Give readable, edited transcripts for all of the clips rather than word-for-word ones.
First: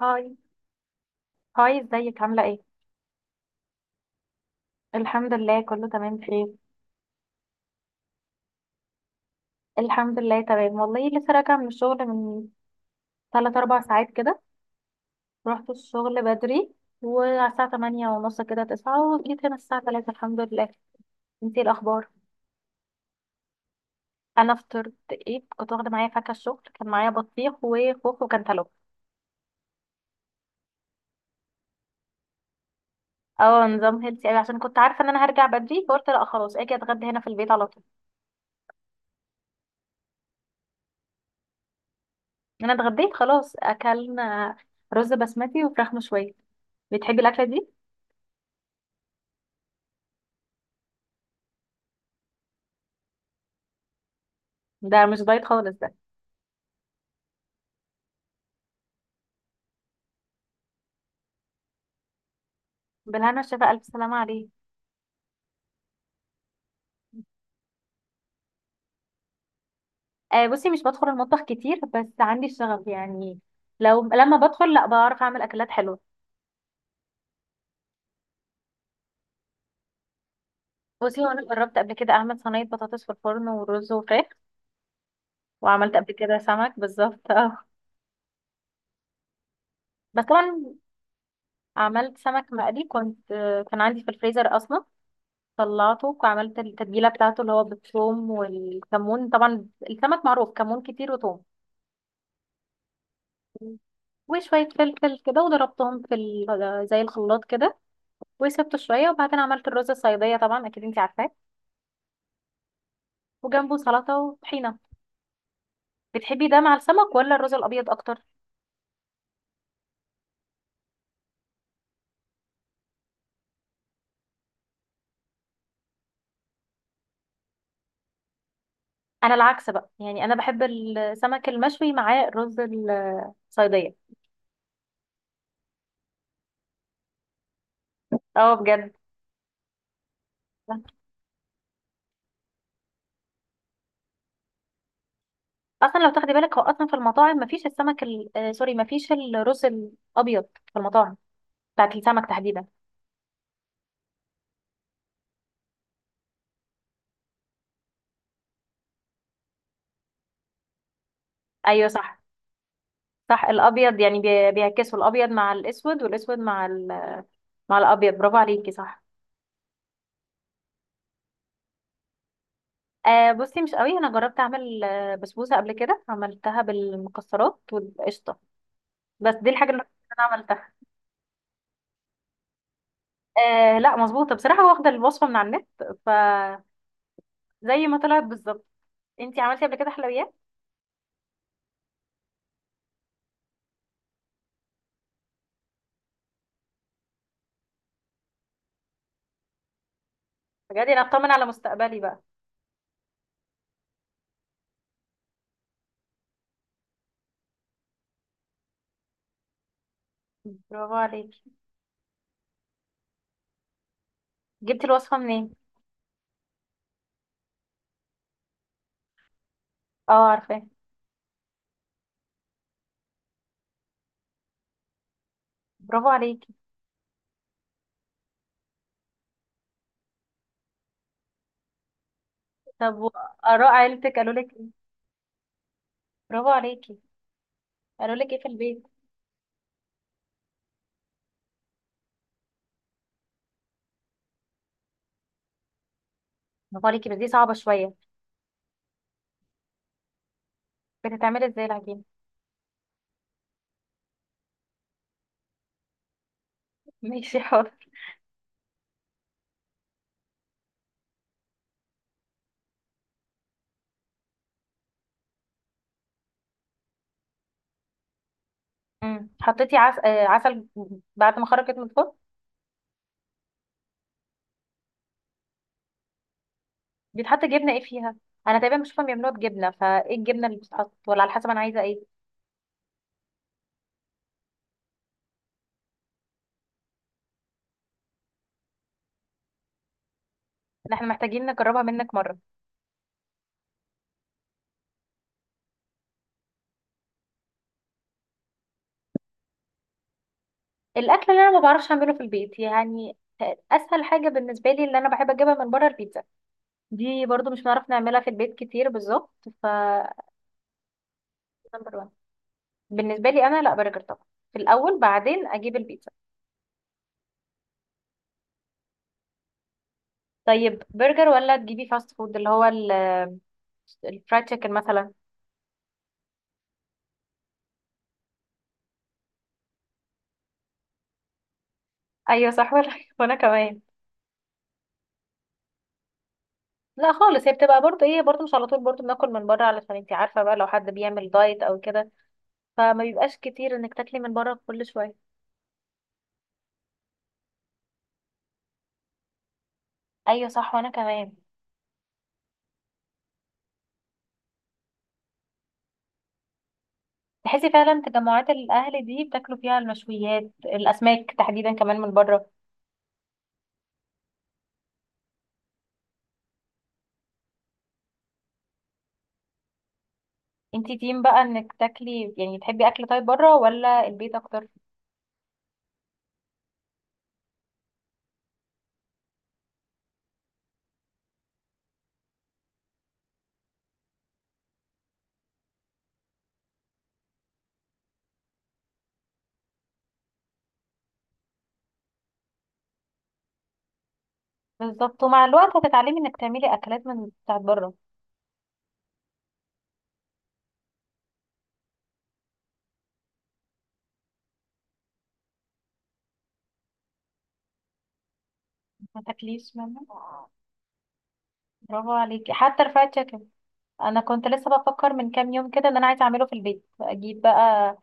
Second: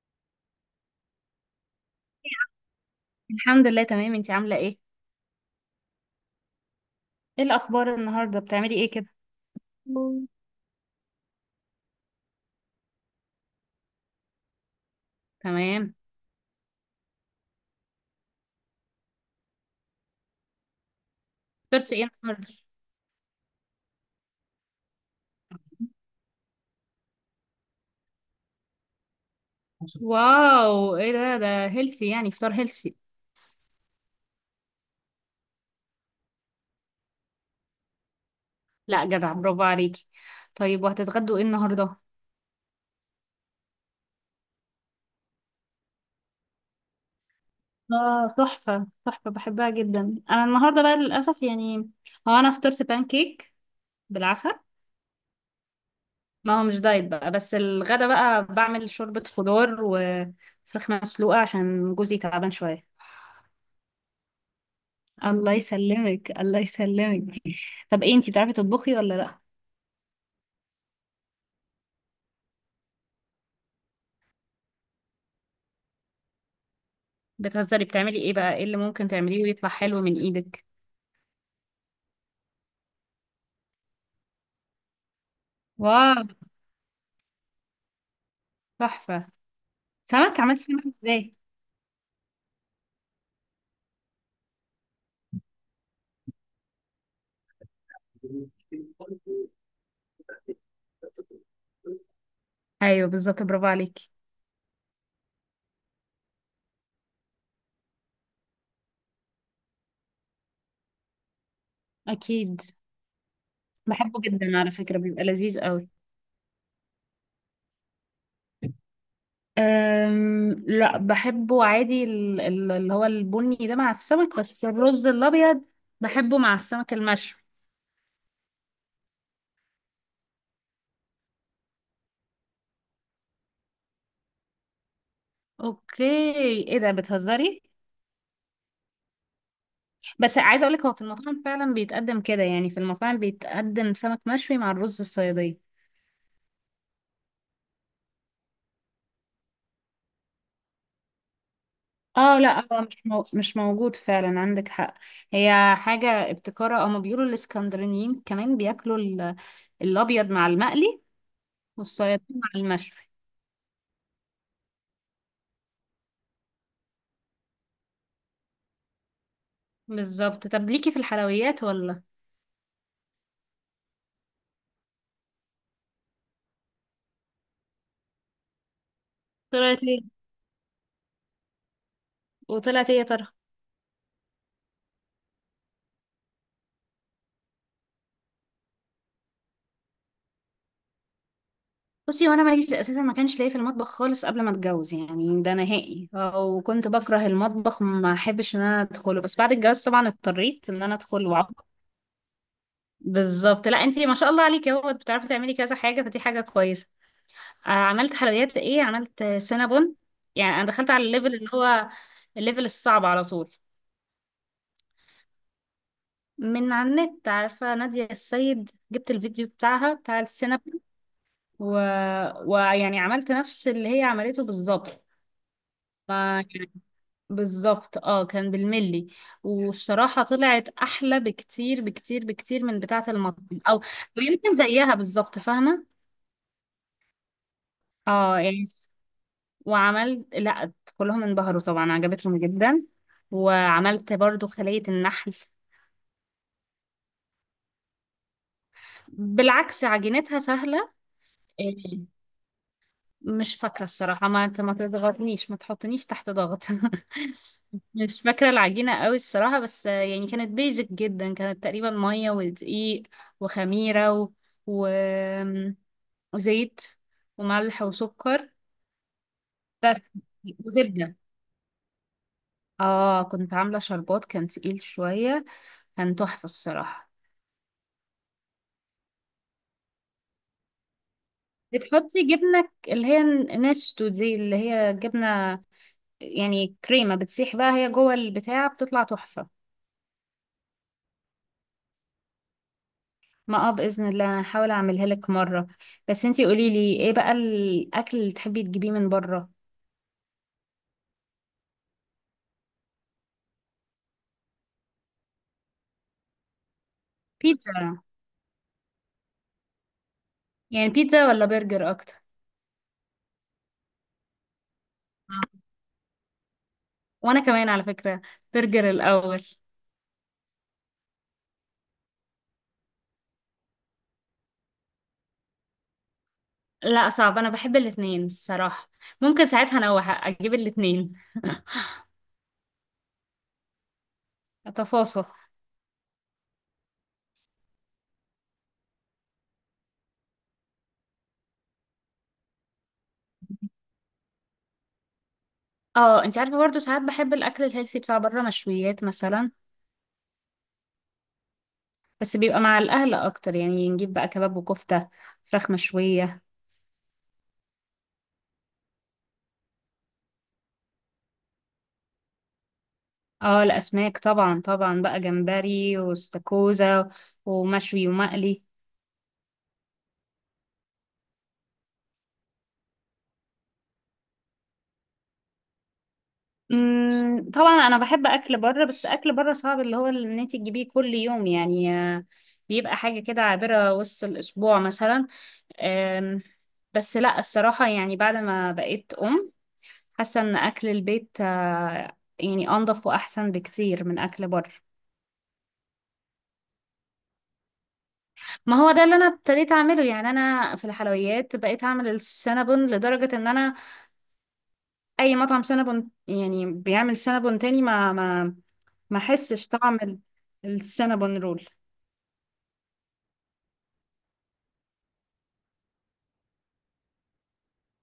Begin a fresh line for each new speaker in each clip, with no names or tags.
هاي، هاي ازيك عاملة ايه؟
الحمد لله تمام. انتي عاملة ايه؟
الحمد لله كله تمام بخير.
ايه الأخبار النهاردة؟ بتعملي ايه كده؟
الحمد لله تمام والله، لسه راجعة من الشغل من تلات أربع ساعات كده. رحت
تمام.
الشغل بدري، وعلى الساعة تمانية ونص كده تسعة، وجيت هنا الساعة تلاتة الحمد لله. انتي ايه
فطرتي ايه
الأخبار؟
النهاردة؟
أنا فطرت ايه، كنت واخدة معايا فاكهة، الشغل كان معايا بطيخ وخوخ وكنتالوب.
واو، ايه ده؟ ده هيلثي، يعني فطار هيلثي.
اه، نظام هيلثي اوي عشان كنت عارفة ان انا هرجع بدري، فقلت لا خلاص اجي اتغدى هنا في البيت على طول.
لا جدع، برافو عليكي. طيب وهتتغدوا ايه النهاردة؟
انا اتغديت خلاص، اكلنا رز بسمتي وفراخ مشوية. بتحبي الأكلة؟
اه تحفة تحفة، بحبها جدا. انا النهاردة بقى للأسف يعني، هو انا فطرت بانكيك بالعسل.
ده مش دايت خالص ده.
ما هو مش دايت بقى، بس الغدا بقى بعمل شوربة خضار وفراخ مسلوقة عشان جوزي تعبان شوية.
بالهنا والشفا، ألف سلامة عليه.
الله يسلمك، الله يسلمك. طب ايه، انتي بتعرفي تطبخي ولا لا؟
آه بصي، مش بدخل المطبخ كتير بس عندي الشغف يعني. لو لما بدخل لا بعرف أعمل أكلات حلوة.
بتهزري، بتعملي ايه بقى؟ ايه اللي ممكن تعمليه ويطلع حلو من ايدك؟
بصي، هو أنا جربت قبل كده أعمل صينية بطاطس في الفرن ورز وفراخ، وعملت قبل
واو،
كده سمك بالظبط اه.
تحفة.
بس
سمك؟ عملتي
طبعا
سمك ازاي؟
عملت سمك مقلي، كنت كان عندي في الفريزر أصلا، طلعته وعملت التتبيلة بتاعته اللي هو بالثوم والكمون، طبعا السمك معروف كمون كتير وثوم.
ايوه بالظبط، برافو عليكي.
وشوية فلفل كده وضربتهم في زي الخلاط كده، وسبته شويه، وبعدين عملت الرز الصياديه طبعا اكيد انت عارفاه،
اكيد.
وجنبه سلطه
بحبه جدا على
وطحينه.
فكرة، بيبقى لذيذ قوي.
بتحبي ده مع السمك ولا الرز الابيض اكتر؟
أم، لا بحبه عادي اللي هو البني ده مع السمك، بس الرز الابيض بحبه مع السمك المشوي.
انا العكس بقى، يعني انا بحب السمك المشوي معاه الرز الصياديه.
اوكي. ايه ده، بتهزري؟
اه بجد.
بس عايزه اقول لك، هو في المطاعم فعلا بيتقدم كده. يعني في المطاعم بيتقدم سمك مشوي مع الرز الصياديه.
اصلا لو تاخدي بالك، هو اصلا في المطاعم مفيش السمك آه سوري، مفيش الرز الابيض في المطاعم بتاعت السمك
اه
تحديدا.
لا، هو مش موجود فعلا، عندك حق. هي حاجه ابتكاره. اما بيقولوا الاسكندرانيين كمان بياكلوا ال... الابيض مع المقلي،
ايوه صح.
والصياديه مع المشوي.
صح، الابيض يعني بيعكسوا الابيض مع الاسود، والاسود مع مع الابيض، برافو عليكي صح.
بالظبط. طب ليكي في الحلويات ولا؟
آه بصي، مش قوي، انا جربت اعمل بسبوسه قبل كده، عملتها بالمكسرات والقشطه. بس دي الحاجه
طلعت
اللي
ايه؟
انا عملتها.
وطلعت ايه يا ترى؟
آه لا مظبوطه بصراحه، واخده الوصفه من على النت، فزي ما طلعت بالظبط. انتي عملتي قبل كده حلويات؟
بصي، وانا ماليش اساسا. ما كانش ليا في المطبخ خالص قبل ما اتجوز يعني، ده نهائي. وكنت بكره المطبخ، ما احبش ان انا ادخله. بس بعد الجواز طبعا اضطريت ان
بجد
انا
انا
ادخل
بطمن على
وأعرف.
مستقبلي بقى.
بالظبط. لا انتي ما شاء الله عليكي، اهو بتعرفي تعملي كذا حاجه، فدي حاجه كويسه. آه، عملت حلويات ايه؟ عملت سينابون. يعني انا دخلت
برافو
على الليفل
عليكي.
اللي هو الليفل الصعب على طول.
جبتي الوصفه منين؟
من على النت، عارفه ناديه السيد، جبت الفيديو بتاعها بتاع
اه عارفاه.
السينابون. و... ويعني عملت نفس اللي هي عملته بالظبط.
برافو عليكي.
بالظبط، اه كان بالملي. والصراحة طلعت أحلى بكتير بكتير بكتير من
طب
بتاعة المطعم،
واراء
أو
عيلتك قالوا لك
يمكن
ايه؟
زيها بالظبط، فاهمة.
برافو عليكي. قالوا لك ايه
اه
في
يعني
البيت؟
وعملت، لا كلهم انبهروا طبعا، عجبتهم جدا. وعملت برضو خلية النحل.
برافو عليكي، بس دي صعبه شويه.
بالعكس، عجينتها سهلة.
بتتعملي ازاي
إيه،
العجينه؟
مش فاكرة الصراحة. ما تضغطنيش، ما تحطنيش تحت ضغط.
ماشي حاضر.
مش فاكرة العجينة قوي الصراحة، بس يعني كانت بيزك جدا. كانت تقريبا مية ودقيق وخميرة و... و... وزيت وملح وسكر
امم، حطيتي عس...
بس،
آه، عسل
وزبدة.
بعد ما خرجت من الفرن؟
اه كنت عاملة شربات، كان تقيل شوية. كان تحفة الصراحة.
بيتحط جبنه ايه فيها؟ انا تقريبا بشوفهم بيعملوها بجبنه، فايه الجبنه اللي بتتحط ولا على حسب انا عايزه ايه؟
بتحطي جبنة اللي هي نستو، دي اللي هي جبنة يعني كريمة بتسيح بقى، هي جوه البتاع بتطلع تحفة.
إن احنا محتاجين نجربها منك مره.
ما اه، بإذن الله انا هحاول اعملها لك مرة. بس انتي قولي لي، ايه بقى الاكل اللي تحبي تجيبيه من بره؟
الاكل اللي انا ما بعرفش اعمله في البيت يعني، اسهل حاجه بالنسبه لي اللي انا بحب اجيبها من بره البيتزا، دي برضو مش هنعرف
بيتزا؟
نعملها في البيت كتير بالظبط ف
يعني بيتزا ولا برجر
نمبر 1
اكتر؟
بالنسبه لي. انا لا برجر طبعا في الاول، بعدين
آه.
اجيب البيتزا.
وانا كمان على فكرة برجر الاول.
طيب برجر ولا تجيبي فاست فود اللي هو الفرايد تشيكن مثلا؟
لا صعب، انا بحب الاتنين الصراحة. ممكن ساعتها انوح اجيب الاتنين.
ايوه صح ولا وانا كمان.
اتفاصل.
لا خالص، هي بتبقى برضه ايه، برضه مش على طول برضه بناكل من بره، علشان انتي عارفه بقى، لو حد بيعمل دايت او كده فما بيبقاش كتير انك تاكلي من بره كل شويه.
اه انتي عارفة برضه، ساعات بحب الاكل الهيلثي بتاع بره، مشويات مثلا.
ايوه صح وانا كمان.
بس بيبقى مع الاهل اكتر. يعني نجيب بقى كباب وكفتة، فراخ مشوية.
تحسي فعلا تجمعات الاهل دي بتاكلوا فيها المشويات، الاسماك تحديدا كمان من بره؟
اه الاسماك طبعا، طبعا بقى جمبري واستاكوزا، ومشوي ومقلي.
انتي تيم بقى انك تاكلي، يعني تحبي اكل طيب بره ولا البيت اكتر؟
طبعا انا بحب اكل بره، بس اكل بره صعب اللي هو اللي ان انت تجيبيه كل يوم يعني. بيبقى حاجه كده عابره وسط الاسبوع مثلا. آم، بس لا الصراحه، يعني بعد ما بقيت ام، حاسه ان اكل البيت يعني انضف واحسن بكتير من اكل بره.
بالظبط، ومع الوقت هتتعلمي انك تعملي اكلات من بتاعت بره.
ما هو ده اللي انا ابتديت اعمله. يعني انا في الحلويات بقيت اعمل السينابون، لدرجة ان انا اي مطعم سينابون يعني بيعمل سينابون تاني، ما ما
ما
حسش
تاكليش
طعم
منها.
السينابون رول.
برافو عليكي. حتى الفرايد تشيكن انا كنت لسه بفكر من كام يوم كده، ان انا عايزه اعمله في البيت، اجيب بقى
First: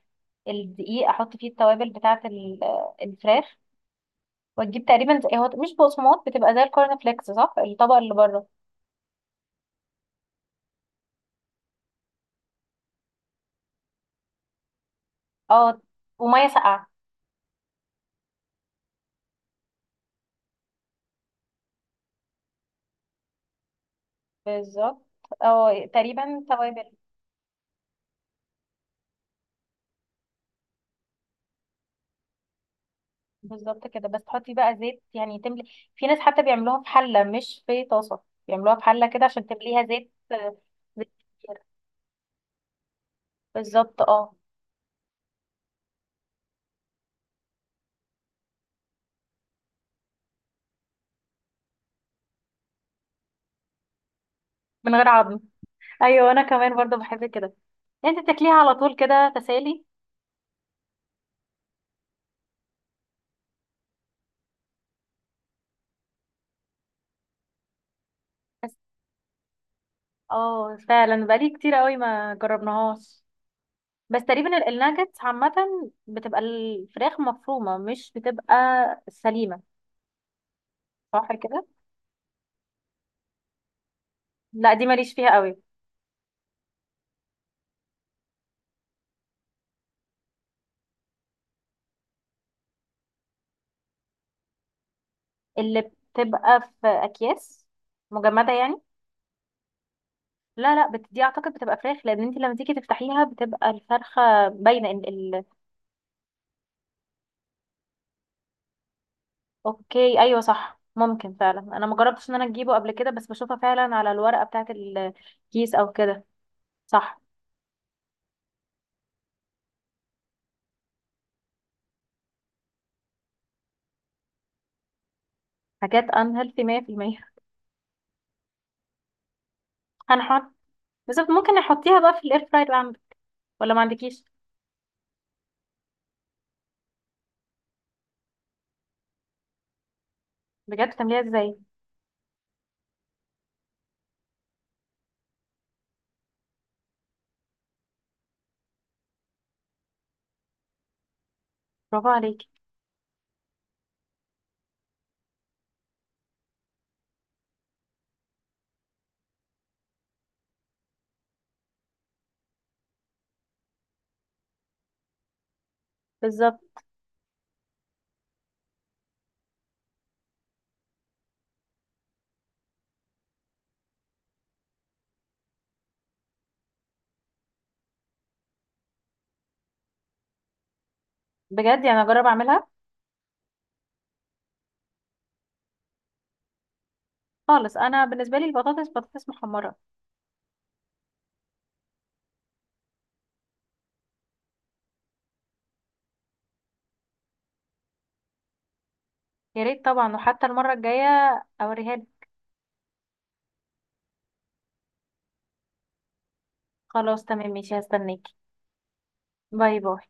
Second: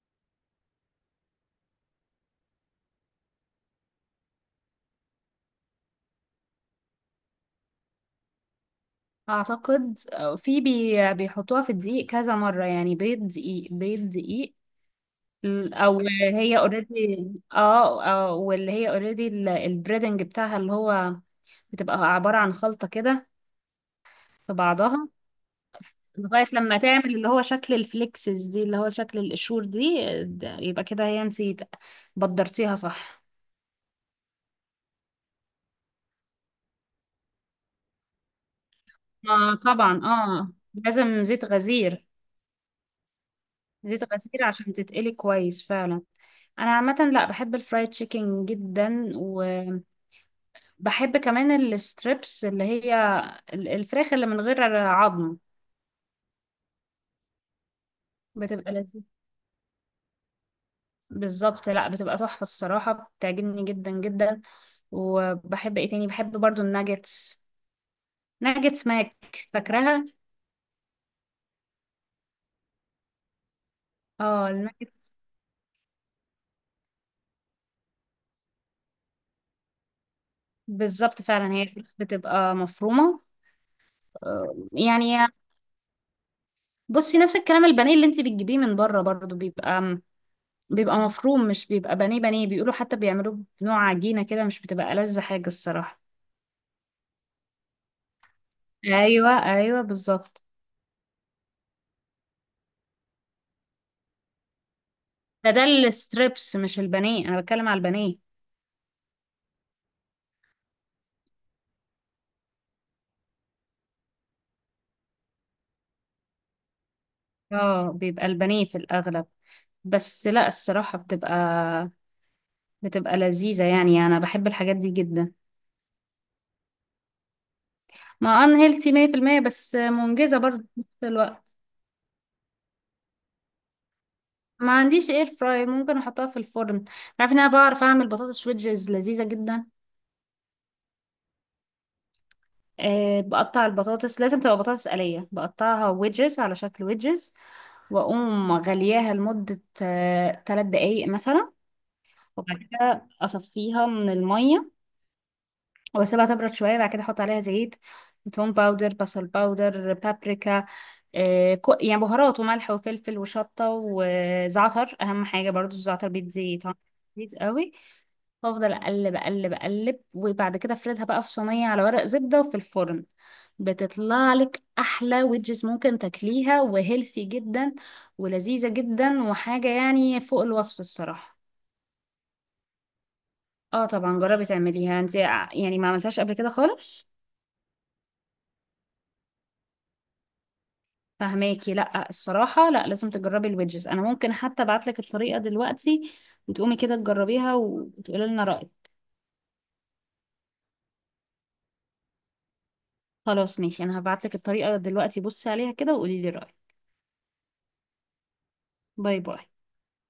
الدقيق احط فيه التوابل بتاعه الفراخ، وتجيب تقريبا زي، هو مش بقسماط، بتبقى زي الكورن فليكس، صح الطبق اللي بره؟
اعتقد في بي بيحطوها في الدقيق كذا مرة، يعني بيض دقيق، بيض دقيق
اه،
او
وميه
هي
ساقعه.
اوريدي. اه واللي هي اوريدي البريدنج بتاعها، اللي هو بتبقى عبارة عن خلطة كده في
بالظبط،
بعضها.
اه تقريبا
لغاية لما
توابل.
تعمل اللي هو شكل الفليكسز دي، اللي هو شكل القشور دي. يبقى كده هي انتي بدرتيها، صح؟
بالظبط كده، بس تحطي بقى زيت، يعني تملي. في ناس حتى بيعملوها في حله مش في طاسه، بيعملوها في حله كده عشان
ما
تمليها
طبعا
زيت
اه،
زيت
لازم زيت
كتير.
غزير.
بالظبط
زيت
اه.
غزير عشان تتقلي كويس فعلا. انا عامه لا بحب الفرايد تشيكن جدا، وبحب كمان الستريبس اللي هي الفراخ اللي من غير
من غير
عظم.
عظم، ايوه انا كمان برضه بحب كده. يعني انت بتاكليها
بتبقى
على طول
لذيذة.
كده تسالي؟
بالظبط، لا بتبقى تحفه الصراحه، بتعجبني جدا جدا. وبحب ايه تاني؟ بحب برضو الناجتس،
بس
ناجتس ماك، فاكراها؟
اه فعلا بقالي كتير قوي ما جربناهاش. بس
اه
تقريبا
الناجتس،
الناجتس عامة بتبقى الفراخ مفرومة، مش بتبقى سليمة،
بالظبط.
صح
فعلا هي
كده؟
الفراخ بتبقى مفرومه،
لا دي ماليش
يعني.
فيها قوي.
بصي نفس الكلام البانيه اللي انت بتجيبيه من بره برضو، بيبقى مفروم، مش بيبقى بانيه بانيه. بيقولوا حتى بيعملوه بنوع عجينة كده، مش بتبقى ألذ حاجة
اللي
الصراحة.
بتبقى في أكياس مجمدة يعني؟
ايوه ايوه بالظبط،
لا لا دي أعتقد بتبقى فراخ، لأن انت لما تيجي تفتحيها بتبقى الفرخة باينة ال...
ده الستريبس مش البانيه، انا بتكلم على البانيه.
أوكي أيوة صح. ممكن فعلا، أنا مجربتش إن أنا أجيبه قبل كده، بس بشوفها فعلا على الورقة بتاعة الكيس أو كده. صح.
اه بيبقى البانيه في الأغلب. بس لا الصراحة بتبقى لذيذة. يعني أنا بحب الحاجات دي جدا.
حاجات unhealthy 100%.
ما أن هيلثي 100%، بس منجزة
هنحط،
برضه في نفس
بس ممكن
الوقت.
نحطيها بقى في الاير فراير اللي عندك ولا ما عندكيش؟
ما عنديش اير فراي، ممكن أحطها في الفرن. عارفة إن أنا بعرف أعمل بطاطس ويدجز لذيذة جدا.
بجد بتعمليها ازاي؟
أه، بقطع البطاطس، لازم تبقى بطاطس قلية. بقطعها ويدجز على شكل ويدجز، واقوم غلياها لمدة 3 دقايق مثلا.
برافو عليكي.
وبعد كده اصفيها من المية، واسيبها تبرد شوية. بعد كده احط عليها زيت، توم باودر، بصل باودر، بابريكا، يعني بهارات وملح وفلفل وشطة وزعتر. اهم حاجة برضو الزعتر، بيدي
بالظبط.
طعم لذيذ قوي. بفضل اقلب اقلب اقلب، وبعد كده افردها بقى في صينيه على ورق زبده وفي الفرن. بتطلع لك احلى ويدجز ممكن تاكليها، وهيلثي جدا ولذيذه جدا، وحاجه يعني فوق الوصف الصراحه.
بجد يعني اجرب اعملها.
اه طبعا جربي تعمليها انت، يعني ما عملتهاش قبل كده خالص
خالص، انا بالنسبه لي البطاطس بطاطس محمره.
فهماكي. لا الصراحه لا، لازم تجربي الويدجز. انا ممكن حتى ابعت لك الطريقه دلوقتي، وتقومي كده تجربيها وتقولي لنا رايك.
يا ريت طبعا، وحتى المره الجايه اوريها لك.
خلاص ماشي، انا هبعت لك الطريقه دلوقتي، بصي عليها كده وقولي لي رايك.
خلاص تمام ماشي، هستناكي.
باي باي.
باي باي.